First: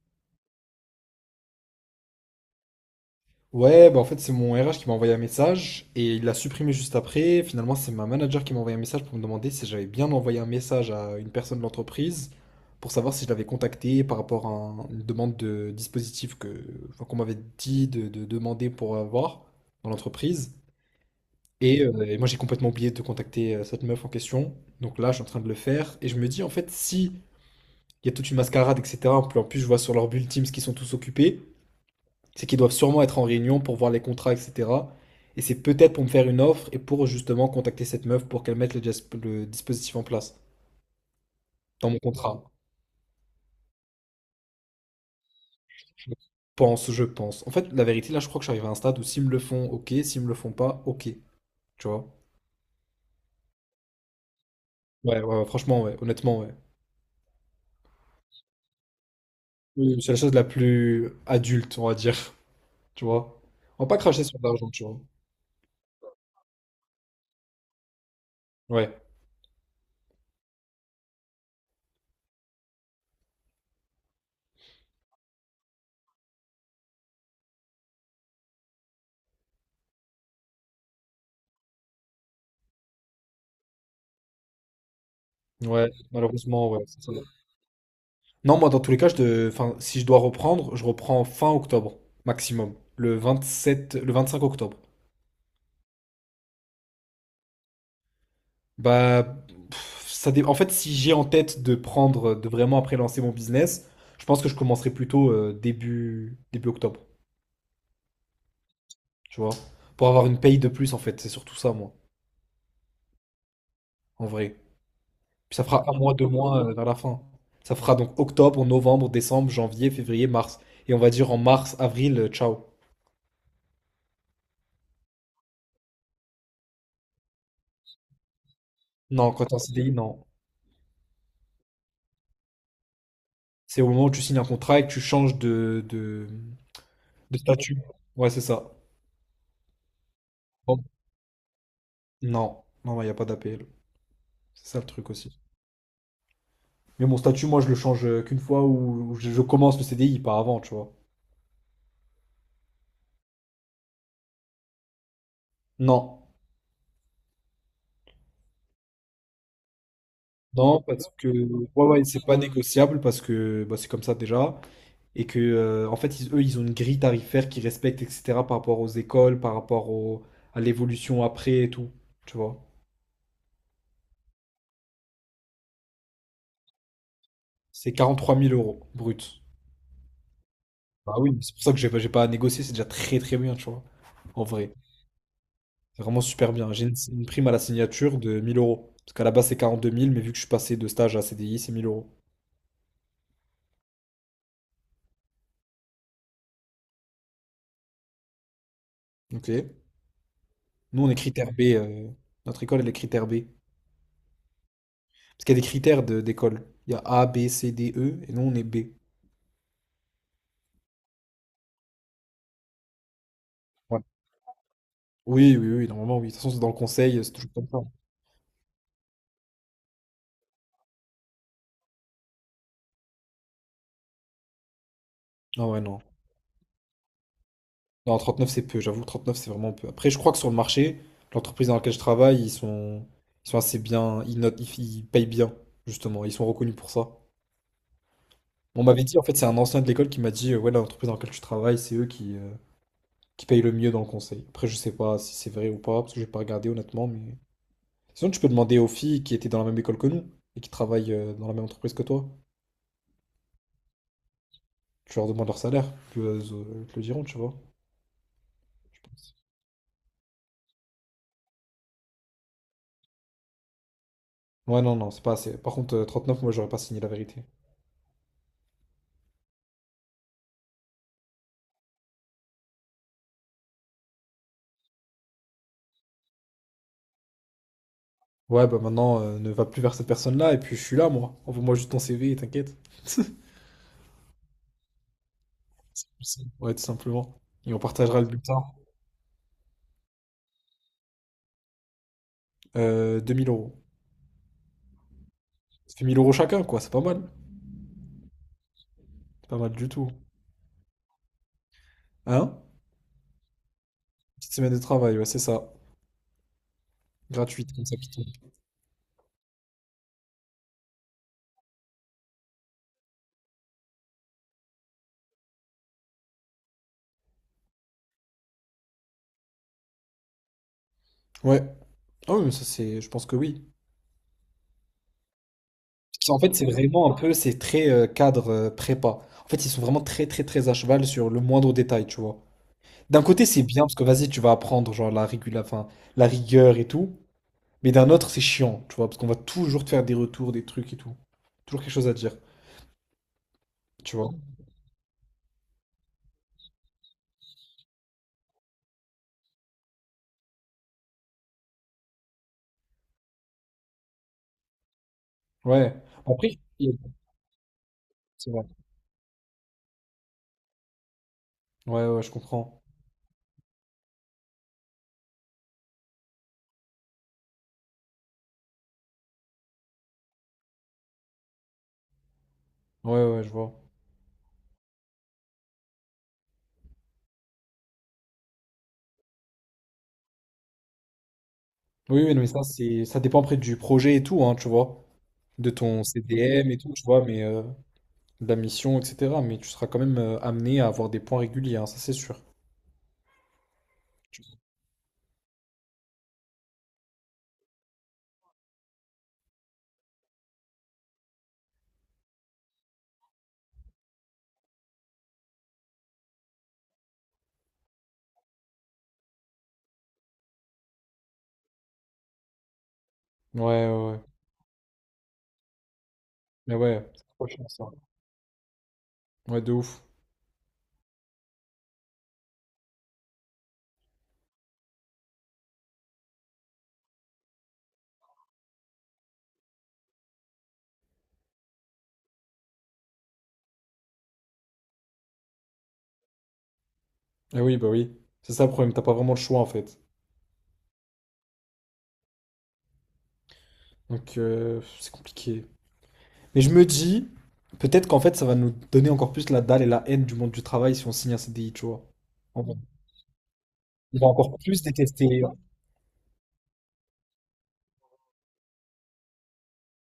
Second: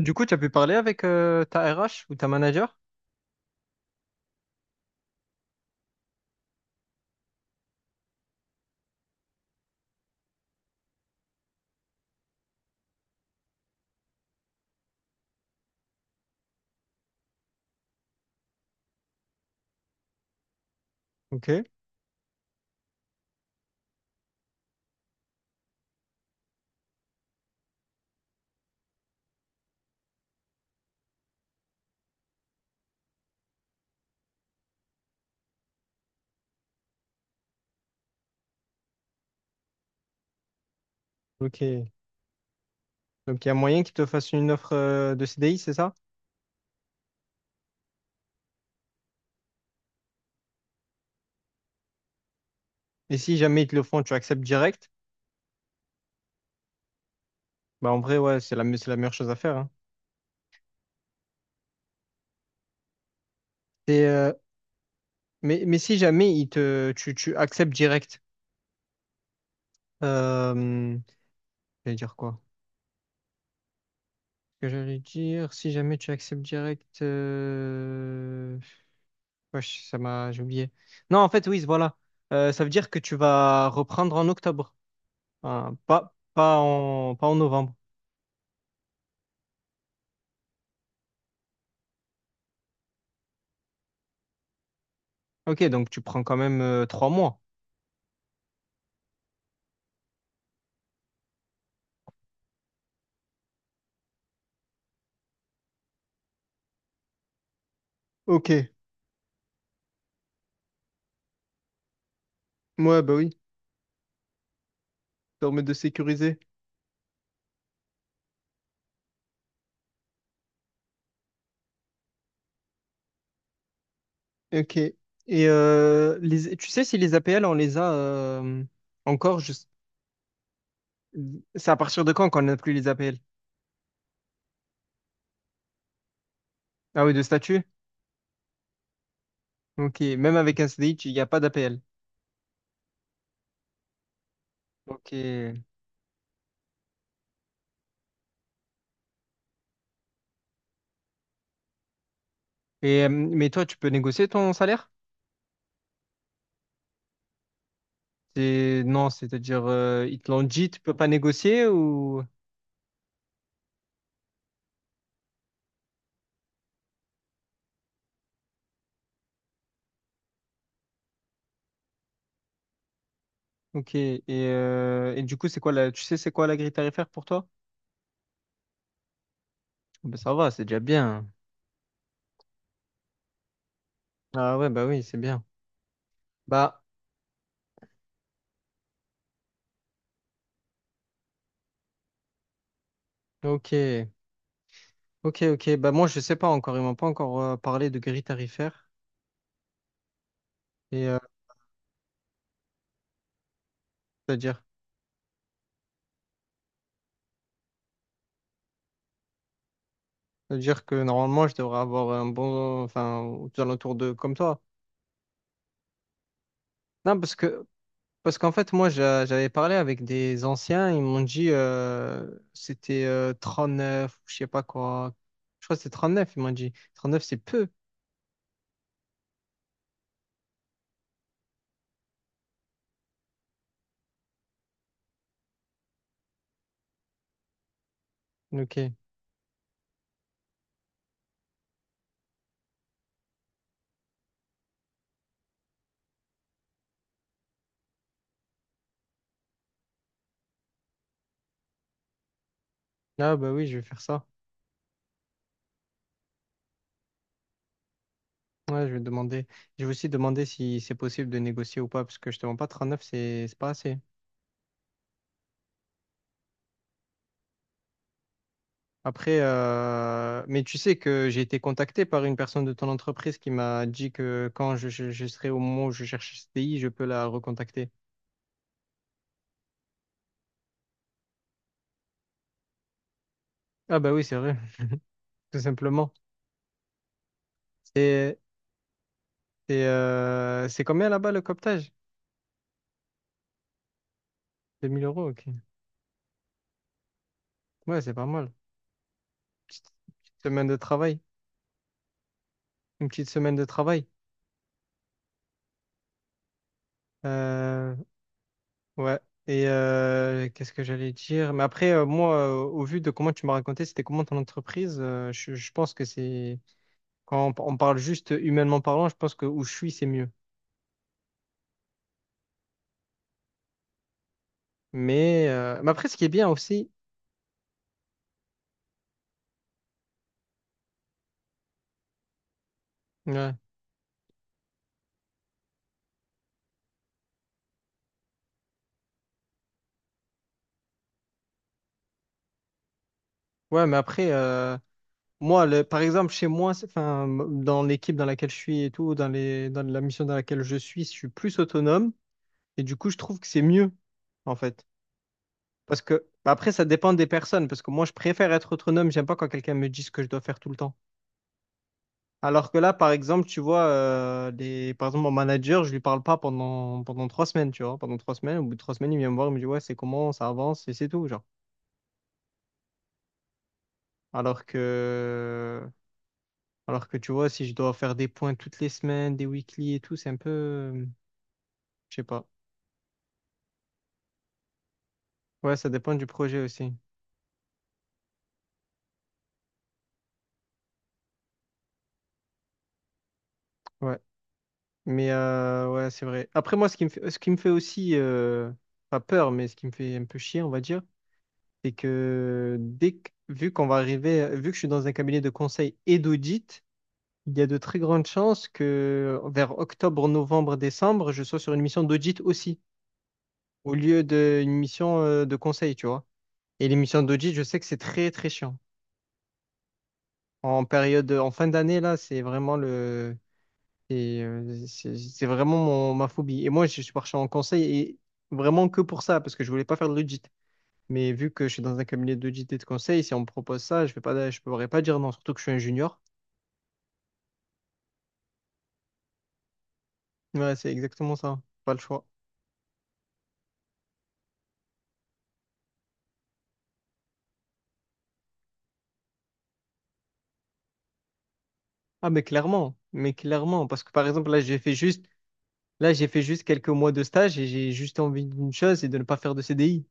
Du coup, tu as pu parler avec ta RH ou ta manager? Ouais, bah en fait, c'est mon RH qui m'a envoyé un message et il l'a supprimé juste après. Finalement, c'est ma manager qui m'a envoyé un message pour me demander si j'avais bien envoyé un message à une personne de l'entreprise pour savoir si je l'avais contacté par rapport à une demande de dispositif que, enfin, qu'on m'avait dit de demander pour avoir dans l'entreprise. Ok, Et moi, j'ai complètement oublié de contacter cette meuf en question. Donc là, je suis en train de le faire et je me dis, en fait, si il y a toute une mascarade, etc., en plus, je vois sur leur bulle Teams qu'ils sont tous occupés. C'est qu'ils doivent sûrement être en réunion pour voir les contrats, etc. Et c'est peut-être pour me faire une offre et pour justement contacter cette meuf pour qu'elle mette le dispositif en place ok. dans mon contrat. Donc, il y a moyen qu'ils te fassent une offre de CDI, c'est ça? Je pense, je pense. En fait, la vérité, là, je crois que j'arrive à un stade où s'ils me le font, ok. S'ils me le font pas, ok. Tu vois? Et si jamais ils te le font, tu acceptes direct? Ouais, ouais, ouais, franchement, ouais. Honnêtement, ouais. Bah, en vrai, ouais, c'est la meilleure chose à faire, hein. Oui, c'est la chose la plus adulte, on va dire. Tu vois? On va pas Et, cracher euh, sur de l'argent, tu vois. mais si jamais ils tu acceptes direct, Ouais, euh, j'allais dire quoi? Ce que j'allais dire, si jamais tu acceptes direct, wesh, j'ai oublié. Non, en fait, oui, voilà. Ça veut dire que tu vas reprendre en octobre. Hein, ouais, malheureusement, ouais. C'est ça. Pas en novembre. Non, moi, dans tous les cas, enfin, si je dois reprendre, je reprends fin octobre, maximum. Le 27 le 25 octobre. Ok, donc tu prends quand même 3 mois. Bah, en fait, si j'ai en tête de prendre, de vraiment après lancer mon business, je pense que je commencerai plutôt début octobre, Ok, tu vois. Pour avoir une paye de plus, en fait. C'est surtout ça, moi, moi, bah oui, ça en vrai. Puis permet ça de fera un mois, deux sécuriser. mois vers la fin. Ça fera donc octobre, novembre, décembre, janvier, février, mars. Et on va dire en mars, avril, ciao. Ok. Et tu sais si les APL, on les a Non, encore quand t'es en juste... CDI, non. C'est à partir de quand qu'on n'a plus les APL? C'est au moment où tu signes un contrat et que tu changes de, de, Ah oui, de de statut? statut. Ouais, c'est ça. Ok, même avec un Bon. CDI, il n'y a pas d'APL. Non, non, il n'y a pas d'APL. C'est ça le truc Ok. aussi. Mais mon statut, moi, je le change qu'une fois où je commence le CDI, pas avant, tu vois. Mais toi, tu peux négocier ton salaire? Non, Non, c'est-à-dire, ils te l'ont dit, tu non, peux pas parce que négocier ouais, ouais, ou... c'est pas négociable parce que bah, c'est comme ça déjà. Et que, en fait, eux, ils ont une grille tarifaire qu'ils respectent, etc., par rapport aux écoles, à l'évolution après et tout, tu vois. Ok, et du coup, c'est quoi la... Tu sais c'est quoi la grille tarifaire pour toi? C'est 43 000 euros brut. Ben, ça va, c'est déjà Bah bien. oui, c'est pour ça que j'ai pas à négocier, c'est déjà très très bien, tu vois. En Ah ouais, vrai, bah oui, c'est bien. c'est vraiment super bien. Bah, J'ai une prime à la signature de 1000 euros. Parce qu'à la base, c'est 42 000, mais vu que je suis passé de stage à CDI, c'est mille euros. ok, ok, ok. Bah, moi, je sais pas encore. Ils m'ont pas encore parlé de grille tarifaire. Ok. Nous, Et on est euh, critère B. Notre école, elle est critère B. c'est-à-dire, Parce qu'il y a des critères d'école. Il y a A, B, C, D, E, et nous, on est B. c'est-à-dire que normalement, je devrais avoir un bon, enfin, aux alentours Ouais. de comme toi. Oui, oui, oui, normalement, oui. De toute façon, c'est dans le Non, conseil, c'est toujours comme ça. parce qu'en fait, moi, j'avais parlé avec des anciens. Ils m'ont dit, c'était 39, je sais pas quoi. Je Ah crois ouais, que c'est non. 39. Ils m'ont dit, 39, c'est peu. Non, 39 c'est peu, j'avoue, 39 c'est vraiment peu. Après, je crois que sur le marché, l'entreprise dans laquelle je travaille, ils sont assez bien, ils notent, ils payent bien, justement, ils sont reconnus pour ça. On Ok. m'avait dit, en fait, c'est un ancien de l'école qui m'a dit, ouais, l'entreprise dans laquelle tu travailles, c'est eux qui payent le mieux dans le conseil. Après, je sais pas si c'est vrai ou pas, parce que j'ai pas regardé honnêtement, mais. Sinon, tu peux demander aux filles qui étaient dans la même école que nous et qui travaillent dans la même entreprise que toi. Ah, bah oui, je vais faire ça. Tu leur demandes leur salaire, puis elles te le diront, tu vois. Ouais, je vais demander. Je vais aussi demander si c'est possible de négocier ou pas, parce que je te mens pas, 39, c'est pas assez. Ouais, non, non, c'est pas assez. Par contre, 39, moi, j'aurais pas signé la vérité. Après, mais tu sais que j'ai été contacté par une personne de ton entreprise qui m'a dit que quand je serai au moment où je cherche ce pays, je peux la recontacter. Ouais, bah maintenant, ne va plus vers cette personne-là, et puis je suis là, moi. Envoie-moi juste ton CV, et t'inquiète. Ah bah oui, c'est vrai. Tout simplement. Je sais. Ouais, tout simplement. Et on partagera le et bulletin. C'est combien là-bas le cooptage? 2000 euros. Deux mille euros, ok. Ça fait 1 000 € chacun, quoi, c'est pas mal. Ouais, c'est pas mal. C'est pas mal du Petite, tout. petite semaine de travail. Hein? Une petite semaine de travail. Petite semaine de travail, ouais, c'est ça. Gratuite, comme Euh, ça, qui tombe. ouais. Qu'est-ce que j'allais dire? Mais après, moi, au vu de comment tu m'as raconté, c'était comment ton entreprise, je pense que c'est... Quand on parle juste humainement parlant, je pense que où je suis, c'est mieux. Ouais. Ah oui, mais ça, c'est... Je pense que oui. Mais après, ce qui Parce est qu'en bien fait, c'est aussi, vraiment un peu, c'est très cadre prépa. En fait, ils sont vraiment très, très, très à cheval sur le moindre détail, tu vois. D'un côté, ouais, c'est bien, parce que vas-y, tu vas apprendre, genre, enfin, la rigueur et tout. Mais d'un autre, c'est chiant, tu vois, parce qu'on va toujours te faire des retours, des trucs et tout. Toujours quelque chose à dire, ouais, mais tu après, vois. Moi, par exemple, chez moi, enfin, dans l'équipe dans laquelle je suis et tout, dans la mission dans laquelle je suis plus autonome et du coup, je trouve que c'est mieux, en fait. Ouais. Parce que Bon, après, bah, après, ça il y a- dépend des personnes, parce que moi, je c'est préfère vrai. être autonome, j'aime pas quand quelqu'un me dit ce que je dois faire tout le temps. Ouais, ouais, je Alors que comprends. là, par exemple, tu vois, par exemple, mon manager, je lui parle pas pendant 3 semaines, tu vois. Pendant trois semaines, au bout de 3 semaines, il vient me voir, il me dit, ouais, c'est comment, ça avance, et c'est tout, genre. Ouais, ouais, je vois. Alors que, alors que, tu vois, si je dois faire des points toutes les semaines, des weekly et tout, c'est un peu, je sais Oui, oui, non, pas. mais ça, c'est, ça dépend après du projet et tout, hein, tu vois. De Ouais, ça ton dépend du projet CDM et aussi. tout, tu vois, mais de la mission, etc. Mais tu seras quand même amené à avoir des points réguliers, hein, ça, c'est sûr. Ouais. Ouais, c'est vrai. Après, moi, ce qui me fait aussi, pas peur, mais ce qui me fait un peu chier, on va dire, c'est que vu qu'on va arriver, vu que je suis dans un cabinet de conseil et d'audit. Il y a de très grandes chances que vers octobre, novembre, décembre, je sois sur une mission d'audit aussi, Ouais, ouais, au ouais. lieu d'une mission de conseil, tu vois. Mais Et les ouais, missions c'est trop d'audit, je chiant, sais ça. que c'est très, très chiant. Ouais, de ouf. En période, en fin d'année, là, c'est vraiment le, c'est vraiment ma phobie. Et moi, je suis parti en conseil et vraiment que pour ça, parce que je voulais pas faire de l'audit. Mais vu que je suis dans un cabinet d'audit et de conseil, si on me propose ça, je pourrais pas dire non, surtout que je suis un junior. Ah oui, bah oui. C'est ça le problème, t'as pas vraiment le choix, en fait. Ouais, c'est exactement ça. Pas le choix. Donc, c'est compliqué. Mais je me dis, peut-être qu'en fait, ça va nous donner encore plus la dalle et la haine du monde du travail si on signe un CDI, tu vois. Ah On va mais clairement, parce que on par va exemple encore plus détester. là j'ai fait juste quelques mois de stage et j'ai juste envie d'une chose, c'est de ne pas faire de CDI.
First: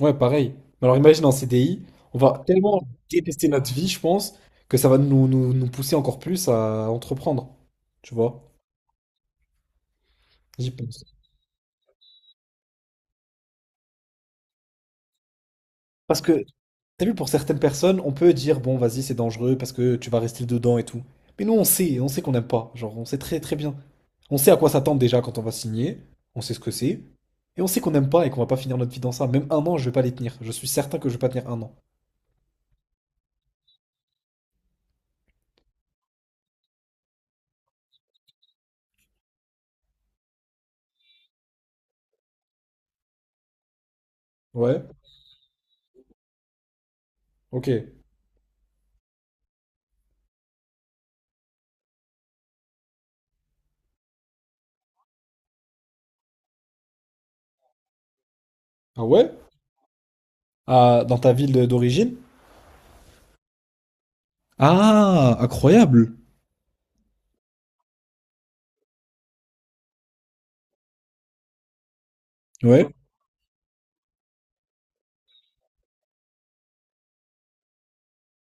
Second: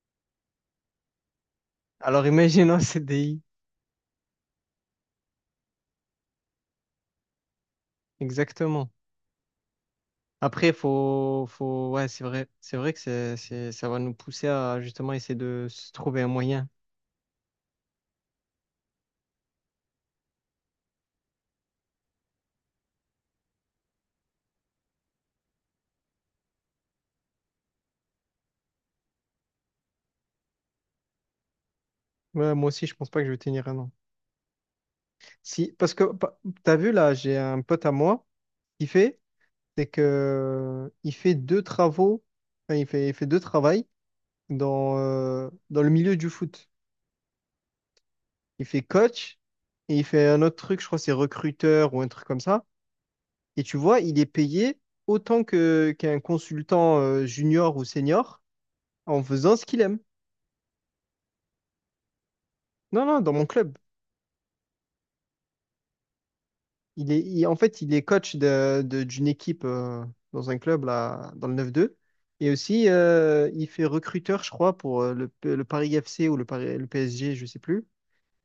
Ouais, pareil. Mais alors imagine en CDI, on Alors va imagine un tellement CDI, détester notre vie, je pense, que ça va nous, pousser encore plus à entreprendre, tu vois. exactement. J'y Après pense. Ouais c'est vrai que ça va nous pousser à justement essayer de se Parce trouver un que moyen. t'as vu, pour certaines personnes, on peut dire, bon, vas-y, c'est dangereux parce que tu vas rester dedans et tout. Mais nous, on sait qu'on n'aime pas. Genre, on sait très très bien. On sait à quoi s'attendre déjà quand on va signer. On sait ce que c'est. Et on sait qu'on n'aime pas et qu'on va pas finir notre vie dans ça. Même un an, je vais pas les tenir. Je suis certain que je vais pas tenir un an. Ouais, moi aussi je pense pas que je vais tenir un an. Si, parce que t'as vu là, j'ai un pote à moi qui fait, c'est que il fait deux travaux, enfin, il fait deux travails Ouais, dans le milieu du foot. ok. Il fait coach et il fait un autre truc, je crois que c'est recruteur ou un truc comme ça. Et tu vois, il est payé autant que qu'un consultant junior ou senior Ah en ouais? faisant ce qu'il aime. Ah, dans ta ville d'origine? Non, non, dans mon club. Ah, incroyable. En fait, il est coach d'une équipe dans un club là, dans le 9-2. Et aussi, Ouais. Il fait recruteur, je crois, pour le Paris FC ou le PSG, je sais plus.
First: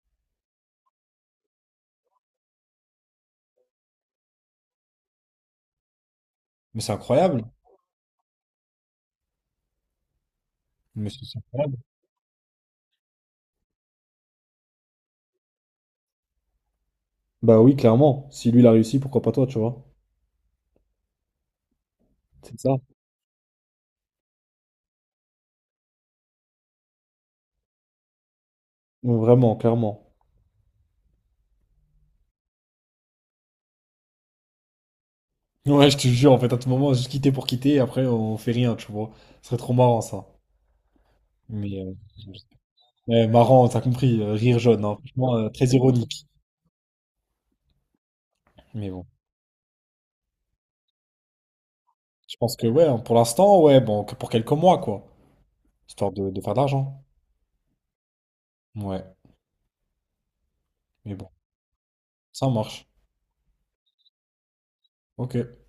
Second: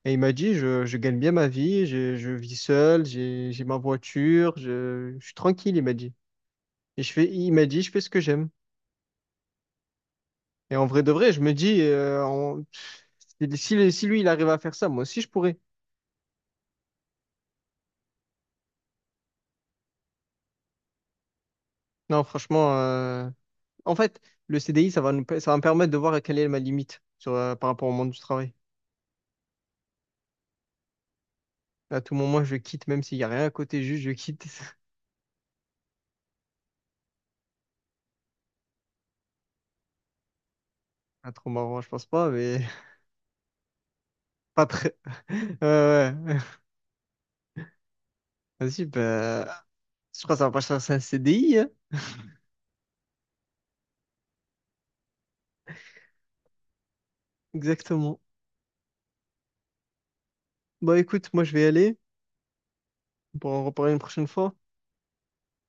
Et il m'a dit, je gagne bien ma vie, je vis seul, j'ai ma voiture, je suis tranquille, il m'a dit. Mais c'est incroyable. Il m'a dit, je fais ce que j'aime. Et en vrai Mais de c'est vrai, c'est je me incroyable. dis, si lui, il arrive à faire ça, moi aussi, je pourrais. Bah oui, clairement. Si lui, il a réussi, pourquoi pas toi, tu vois? Non, C'est ça. franchement, en fait, le CDI, ça va me permettre de voir quelle est ma limite par rapport au monde du travail. Vraiment, clairement. À tout moment, je quitte, même s'il n'y a rien à côté, juste je quitte. Ouais, je te jure, en fait, à tout moment, juste quitter pour quitter, et après, on fait rien, tu vois. Ce serait trop marrant, ça. Pas trop marrant, Mais je pense pas, mais ouais, marrant, t'as compris, rire pas jaune, très. hein. Franchement, très Ouais, ironique. ouais. Vas-y, Mais bon, bah, je crois que ça va pas chercher un CDI. je pense que, ouais, hein, pour l'instant, ouais, bon, que pour quelques mois, quoi. Histoire de faire de l'argent. Exactement. Ouais, Bah mais bon, écoute, moi je vais y aller. ça marche. On pourra en reparler une prochaine fois. Ok.